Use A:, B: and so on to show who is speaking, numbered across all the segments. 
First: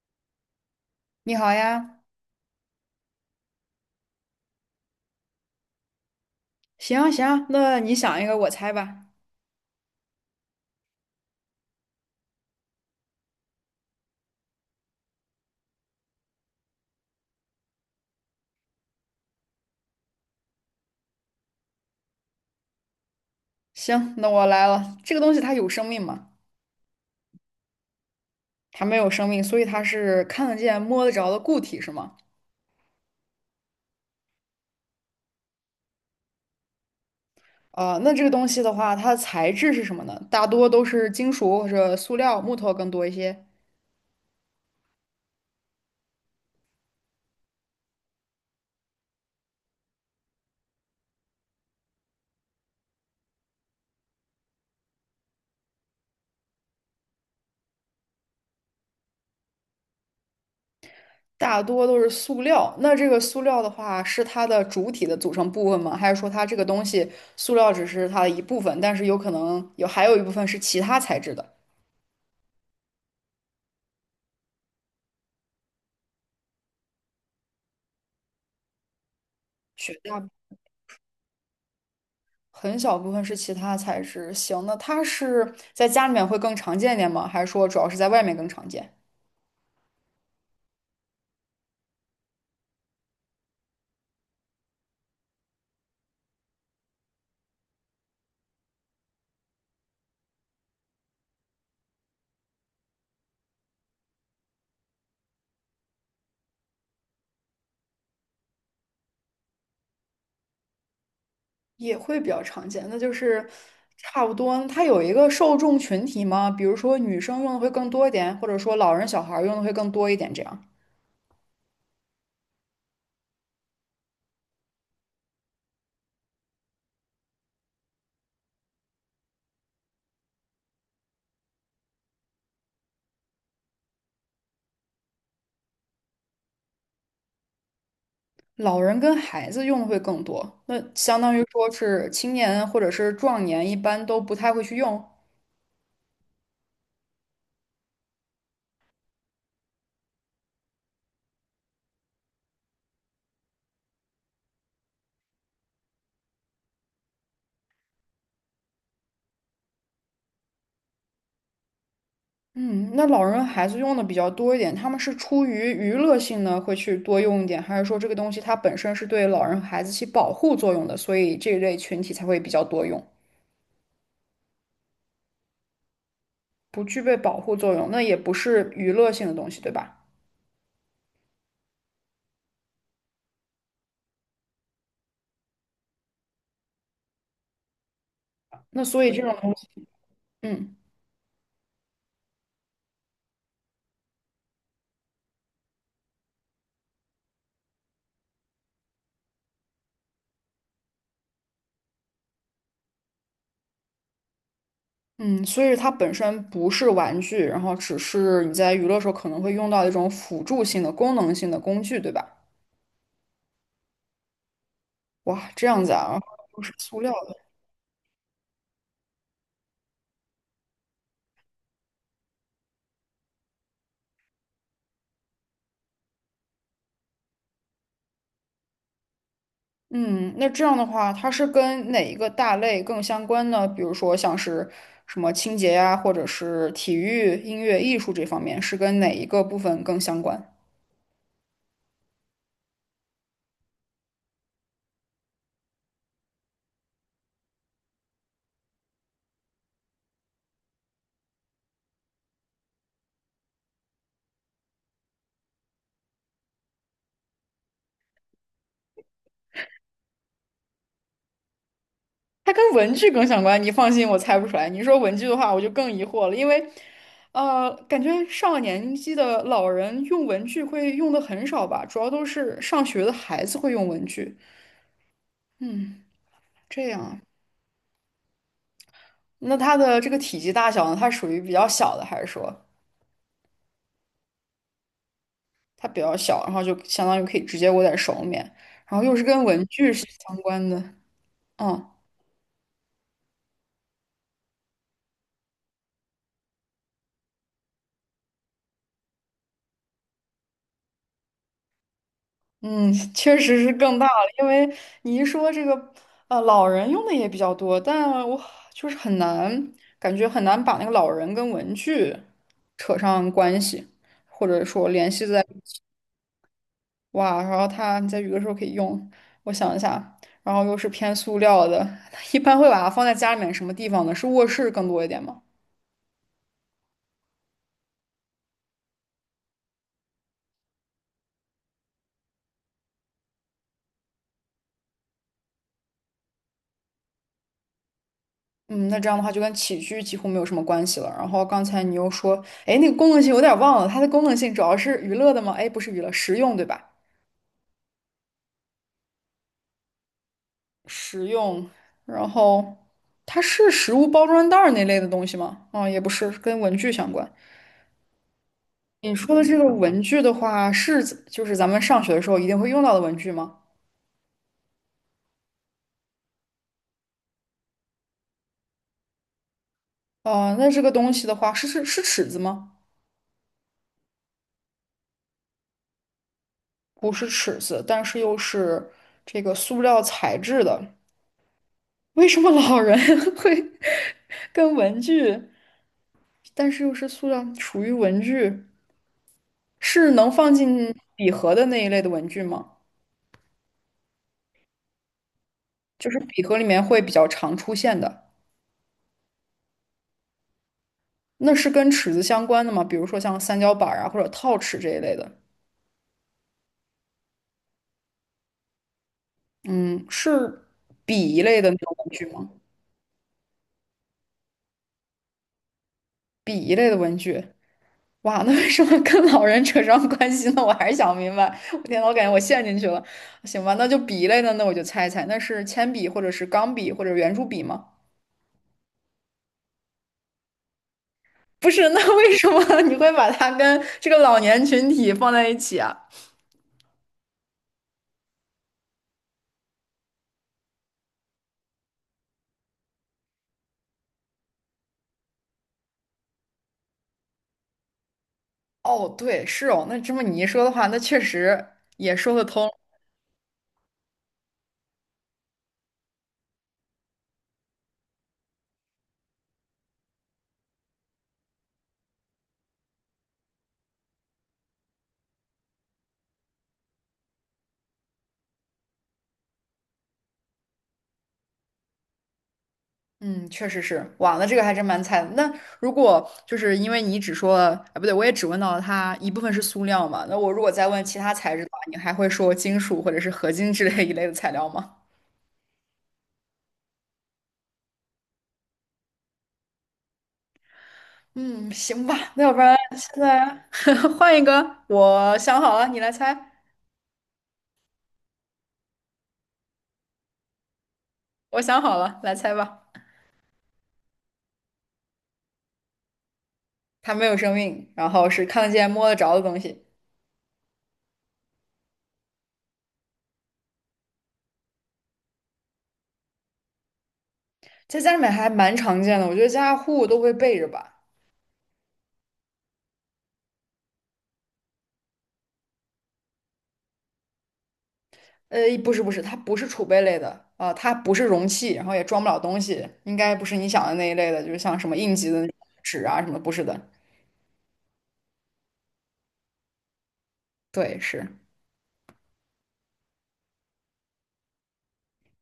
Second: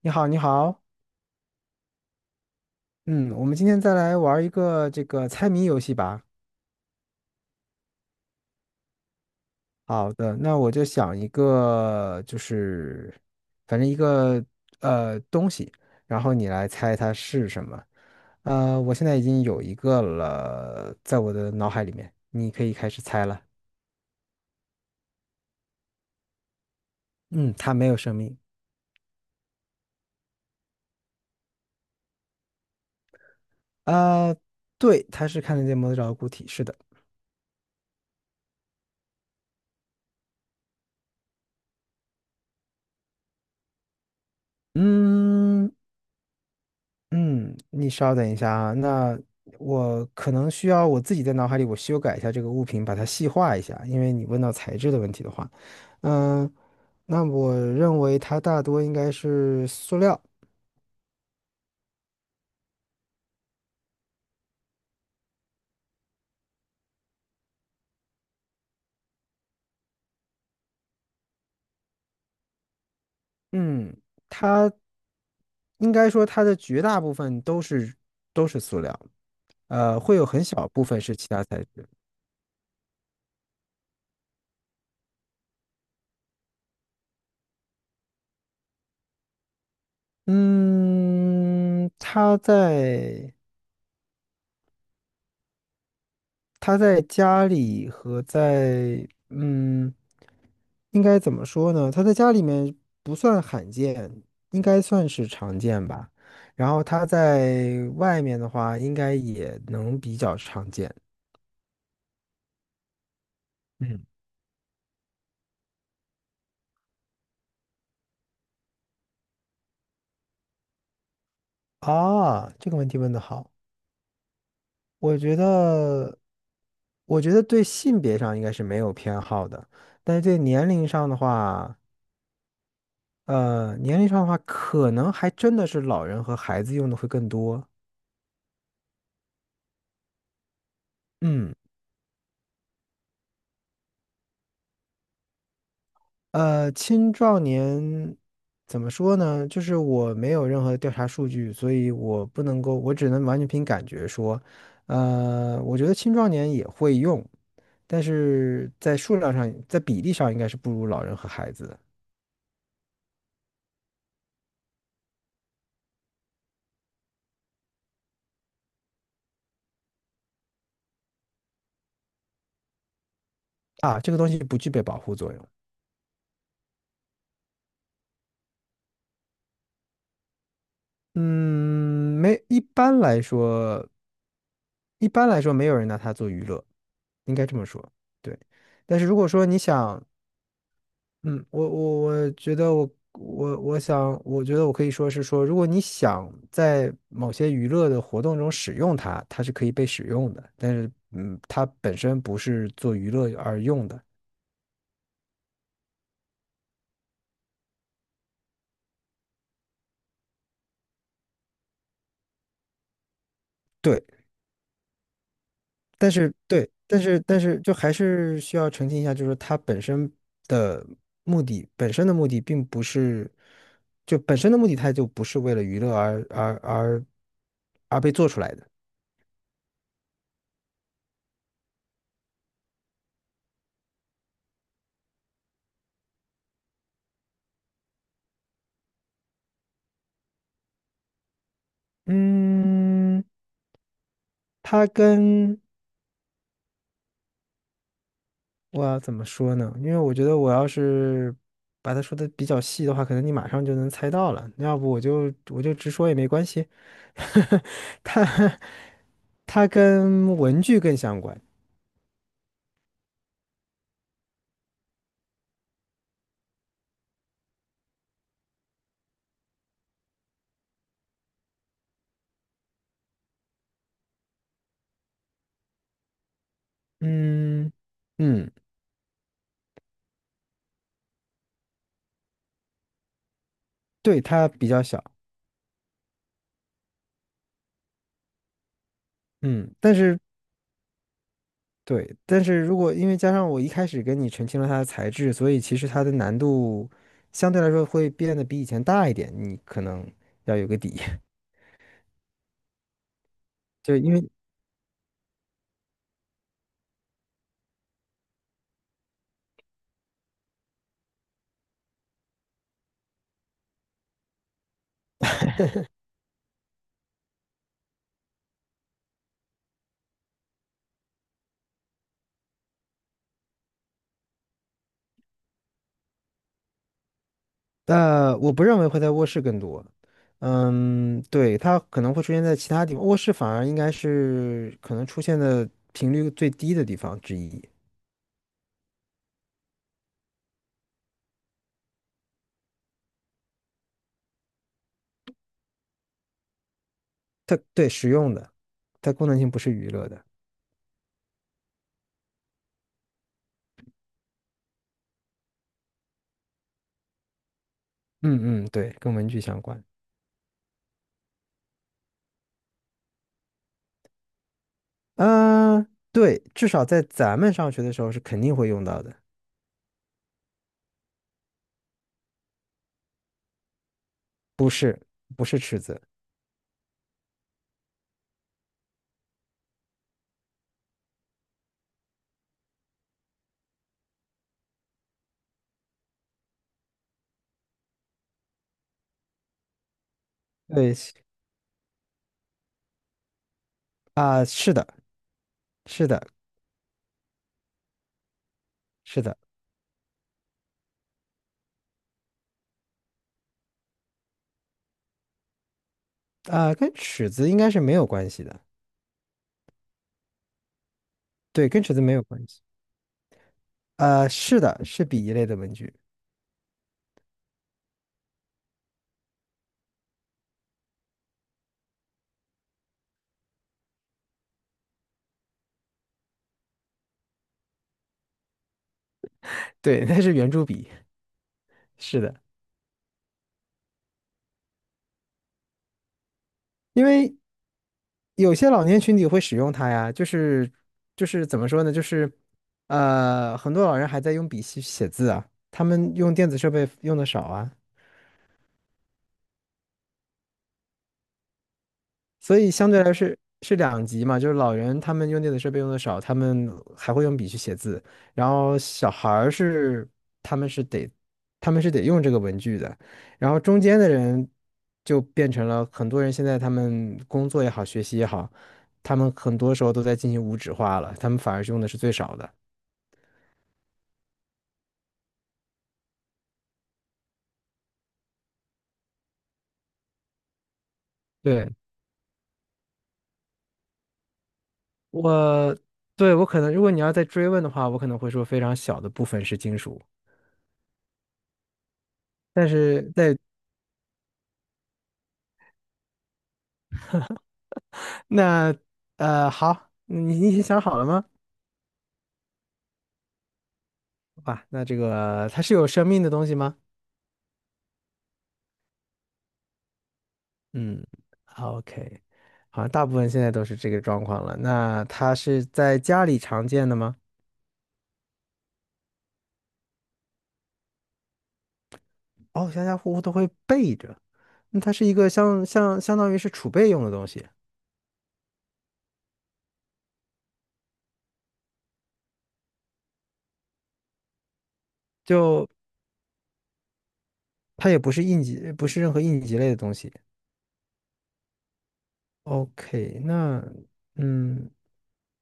A: 你好，你好。
B: 你好呀，
A: 嗯，我们今天再来玩一个这个猜谜游戏吧。
B: 行行，那你想一个，我猜吧。
A: 好的，那我就想一个，就是反正一个东西，然后你来猜它是什么。我现在已经有一个了，在我的脑海里面，你可以开始猜了。
B: 行，那我来了。这个东西它有生命吗？
A: 嗯，它没有生命。
B: 它没有生命，所以它是看得见、摸得着的固体，是吗？
A: 呃，对，它是看得见摸得着的固体，是的。
B: 那这个东西的话，它的材质是什么呢？大多都是金属或者塑料、木头更多一些。
A: 嗯，嗯，你稍等一下啊，那我可能需要我自己在脑海里我修改一下这个物品，把它细化一下，因为你问到材质的问题的话，嗯，那我认为它大多应该是塑料。
B: 大多都是塑料。那这个塑料的话，是它的主体的组成部分吗？还是说它这个东西，塑料只是它的一部分，但是有可能有还有一部分是其他材质的？
A: 嗯，它应该说它的绝大部分都是塑料，
B: 雪
A: 会有
B: 大。
A: 很小部分是其他材质。
B: 很小部分是其他材质。行，那它是在家里面会更常见一点吗？还是说主要是在外面更常见？
A: 嗯，它在。他在家里和在嗯，应该怎么说呢？他在家里面不算罕见，应该算是常见吧。然后他在外面的话，应该也能比较常见。
B: 也会比较常见，那就是
A: 嗯。
B: 差不多。它有一个受众群体吗？比如说女生用的会更多一点，或者说老人小孩儿用的会更多一点，这样。
A: 啊，这个问题问得好，我觉得，我觉得对性别上应该是没有偏好的，但是对年龄上的话，可能还真的是老人和孩子用的会更多。
B: 老人跟孩子用的会更多，那相当于
A: 嗯。
B: 说是青年或者是壮年一般都不太会去用。
A: 青壮年怎么说呢？就是我没有任何的调查数据，所以我不能够，我只能完全凭感觉说。我觉得青壮年也会用，但是在数量上，在比例上应该是不如老人和孩子的。
B: 嗯，那老人孩子用的比较多一点，他们是出于娱乐性呢，会去多用一点，还是说这个东西它本身是对老人孩子起保护作用的，所以这一类群体才会比较多用？
A: 啊，这个东西不具备保护作用。
B: 不具备保护作用，那也不是娱乐性的东西，对吧？
A: 嗯，没，一般来说没有人拿它做娱乐，应该这么说。对，
B: 那
A: 但
B: 所
A: 是
B: 以
A: 如
B: 这
A: 果
B: 种
A: 说
B: 东
A: 你
B: 西，
A: 想
B: 嗯
A: 嗯，我觉得我想，我觉得我可以说是说，如果你想在某些娱乐的活动中使用它，它是可以被使用的，但是它本身不是做娱乐而用的。
B: 嗯，所以它本身不是玩具，然后只是你在娱乐时候可能会用到一种辅助性的、功能性的工具，对吧？
A: 对，
B: 哇，这样子啊，都
A: 对，
B: 是塑
A: 但
B: 料。
A: 是
B: 的。
A: 但是就还是需要澄清一下，就是它本身的目的，本身的目的并不是，就本身的目的它就不是为了娱乐而被做出来的。
B: 嗯，那这样的话，它是跟哪一个大类更相关呢？比如说像是什么清洁呀，或者是体育、音乐、艺术这方面，是跟哪一个部分更相关？
A: 嗯，它跟我要怎么说呢？因为我觉得我要是把它说的比较细的话，可能你马上就能猜到了。要不我就直说也没关系。它它跟文具更相关。
B: 它跟文具更相关，你放心，我猜不出来。你说文具的话，我就更疑惑了，因为，感觉上了年纪的老人用文具会用的很少吧，主要都是上学的孩子会用文具。嗯，这样啊，
A: 嗯嗯，
B: 那它的这个体积大小呢，它属于比较小的，还是说？
A: 对，它比较小。
B: 它比较小，然后就相当于可以直接握在手里面，然后又是跟文
A: 嗯，
B: 具
A: 但
B: 是
A: 是
B: 相关的，嗯
A: 对，但是如果因为加上我一开始跟你澄清了它的材质，所以其实它的难度相对来说会变得比以前大一点。你可能要有个底，
B: 嗯，确实是
A: 就
B: 更大
A: 因
B: 了，
A: 为。
B: 因为你一说这个，老人用的也比较多，但我就是很难，感觉很难把那个老人跟文具扯上关系，或者说联系在，哇，然后他你在有的时候可以用，我想一下，然后又是偏塑料的，一般会把它放在家里面什么地方呢？是卧室更多一点吗？
A: 但我不认为会在卧室更多。嗯，对，它可能会出现在其他地方，卧室反而应该是可能出现的频率最低的地方之一。
B: 嗯，那这样的话就跟起居几乎没有什么关系了。然后刚才你又说，哎，那个功能性有点忘了，它的功能性主要是娱乐的吗？哎，不是娱乐，实用对吧？
A: 它对实用的，它功能性不是娱乐的。
B: 实用，然后它是食物包装袋儿那类的东西吗？啊、也不是，跟文具相关。
A: 嗯对，
B: 你
A: 跟文
B: 说
A: 具
B: 的这
A: 相
B: 个
A: 关。
B: 文具的话，是指就是咱们上学的时候一定会用到的文具吗？
A: 嗯、对，至少在咱们上学的时候是肯定会用到的，
B: 哦、那这个东西的话，是尺子吗？
A: 是不是尺子？
B: 不是尺子，但是又是这个塑料材质的。为什么老人 会跟文具，但是又是塑料，属于文具，是能放进
A: 对
B: 笔盒的那一类的文具吗？
A: 是的，是
B: 就是
A: 的，
B: 笔盒里面会比较常出现的，
A: 是的。
B: 那是跟尺子相关的吗？比如说像三角板儿啊，或者套尺这一类的。
A: 跟尺子应该是没有关系的。
B: 嗯，是笔一类的
A: 对，
B: 那
A: 跟尺
B: 种
A: 子
B: 文
A: 没有
B: 具
A: 关
B: 吗？
A: 系。啊，是的，是笔一类的文具。
B: 笔一类的文具，哇，那为什么跟老人扯上关系呢？我还是想不明白。我天呐我感觉我陷进去了。行吧，那就笔一类的，那我就猜一猜，那是铅笔或者是钢笔或者圆珠笔吗？
A: 对，那是圆珠笔，
B: 不是，那
A: 是的，
B: 为什么 你会把它跟这个老年群体放在一起啊？
A: 因为有些老年群体会使用它呀，就是怎么说呢，就是很多老人还在用笔写写字啊，他们用电子设备用的少啊。
B: 哦，对，是哦，那这么你一说的话，那确实也说得
A: 所
B: 通。
A: 以相对来是是两极嘛，就是老人他们用电子设备用的少，他们还会用笔去写字，然后小孩儿是他们是得他们是得用这个文具的，然后中间的人就变成了很多人现在他们工作也好，学习也好，他们很多时候都在进行无纸化了，他们反而是用的是最少的。
B: 嗯，确实是，哇，那这个还真蛮菜的。那如果就是因为你只说了，啊，不对，我也只问到了它一部分是塑料嘛，那我如果再问其他材质的
A: 对，
B: 话，你还会说金属或者是合金之类一类的材料吗？
A: 我，对，我可能，如果你要再追问的话，我可能会说非常小的部分是金属。
B: 嗯，行吧，那要不
A: 但
B: 然
A: 是
B: 现
A: 在
B: 在 换一个，我想好了，你来猜。
A: 那呃，好，你你已经想好了吗？
B: 我想好了，来猜吧。
A: 哇，那这个它是有生命的东西吗？
B: 它没有生命，然后是看得见、摸得着的东西，
A: 嗯，OK，好像大部分现在都是这个状况了。那它是在家里常见的吗？
B: 在家里面还蛮常见的，我觉得家家户户都会备着吧。
A: 哦，家家户户都会备着。那它是一个相当于是储备用的东西，
B: 不是不是，它不是储备类的啊、它不是容器，然后也装不了东西，应该不是你想的那一类的，就是像什么应急的那种
A: 就
B: 纸啊什么的不是的。
A: 它也不是应急，不是任何应急类的东西。
B: 对，是，
A: OK，那嗯，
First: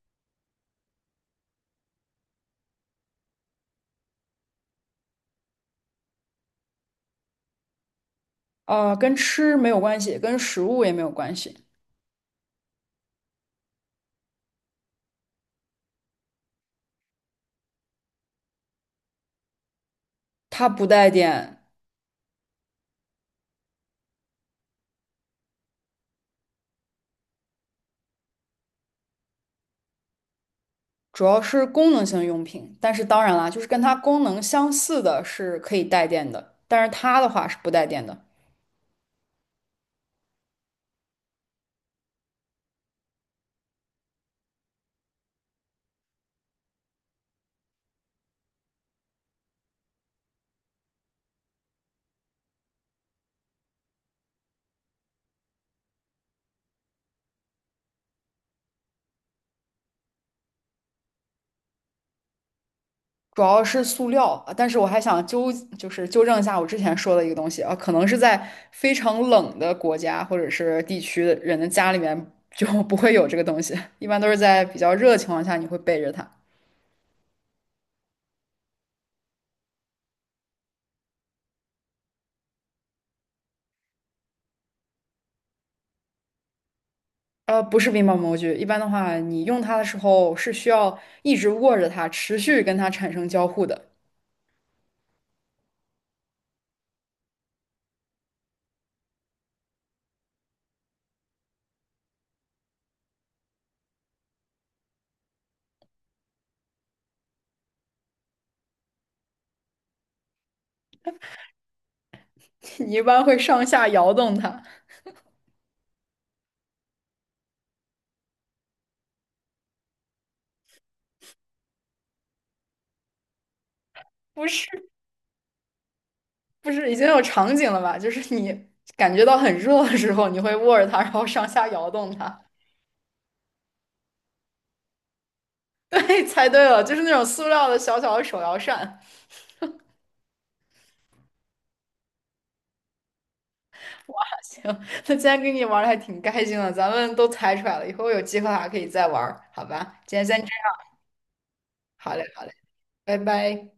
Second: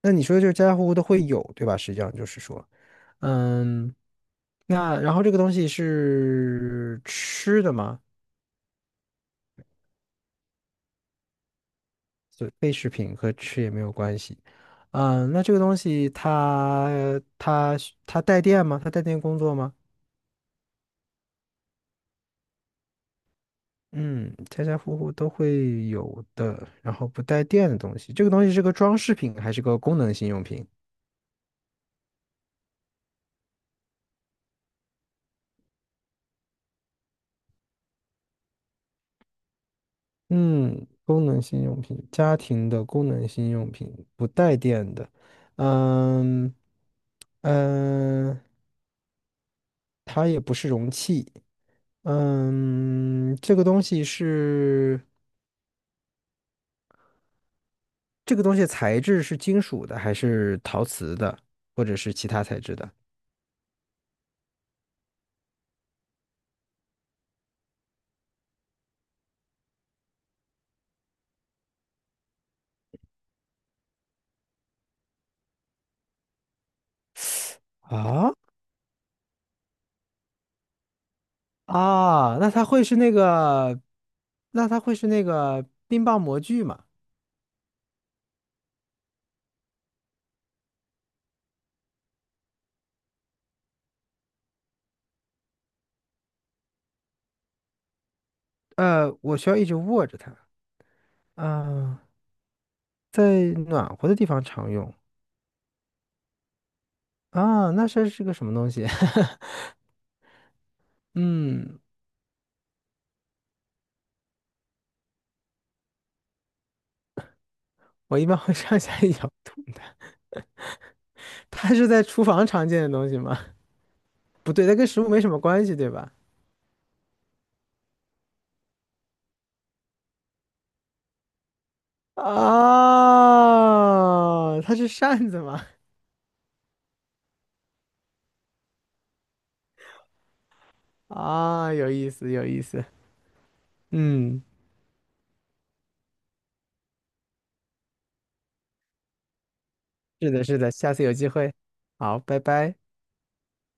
A: 那你说就是家家户户都会有，对吧？实际上就是说，嗯，那然后这个东西是吃的吗？
B: 跟吃没有关系，跟食物也没有关系，
A: 嗯，那这个东西它它带电吗？它带电工作吗？
B: 它不带电，
A: 嗯，家家户户都会有的，然后不带电的东西，这个东西是个装饰品还是个功能性用品？
B: 主要是功能性用品。但是当然啦，就是跟它功能相似的是可以带电的，但是它的话是不带电的。
A: 嗯，功能性用品，家庭的功能性用品，不带电的。嗯嗯，呃它也不是容器。嗯，这个东西是这个东西的材质是金属的，还是陶瓷的，或者是其他材质的？
B: 主要是塑料，啊，但是我还想纠，就是纠正一下我之前说的一个东西啊，可能是在非常冷的国家或者是地区的人的家里面就不会有这个东西，一般都是在比较热的情况下你会背着它。
A: 啊啊，那它会是那个冰棒模具吗？
B: 不是冰棒模具，一般的话你用它的时候是需要一直握着它，持续跟它产生交互的，
A: 呃，我需要一直握着它。啊，在暖和的地方常用。啊，那是是个什么东西？嗯，
B: 你一般会上下摇动它。
A: 我一般会上下一摇动的。它是在厨房常见的东西吗？
B: 不
A: 不对，
B: 是
A: 它跟食物没什么关系，对吧？
B: 不是，已经有场景了吧？就是你感觉到很热的时候，你会握着它，然后上下摇动它。
A: 啊，它是扇子吗？
B: 对，猜对了，就是那种塑料的小小的手摇扇。
A: 啊，有意思，有意思。嗯，
B: 行，那今天跟你玩的还挺开心的，咱们都猜出来了，以后有机会还可以再玩儿好吧？今天
A: 是
B: 先
A: 的，
B: 这
A: 是的，
B: 样，
A: 下次有机会。
B: 好
A: 好，
B: 嘞，
A: 拜
B: 好嘞，
A: 拜。
B: 拜拜。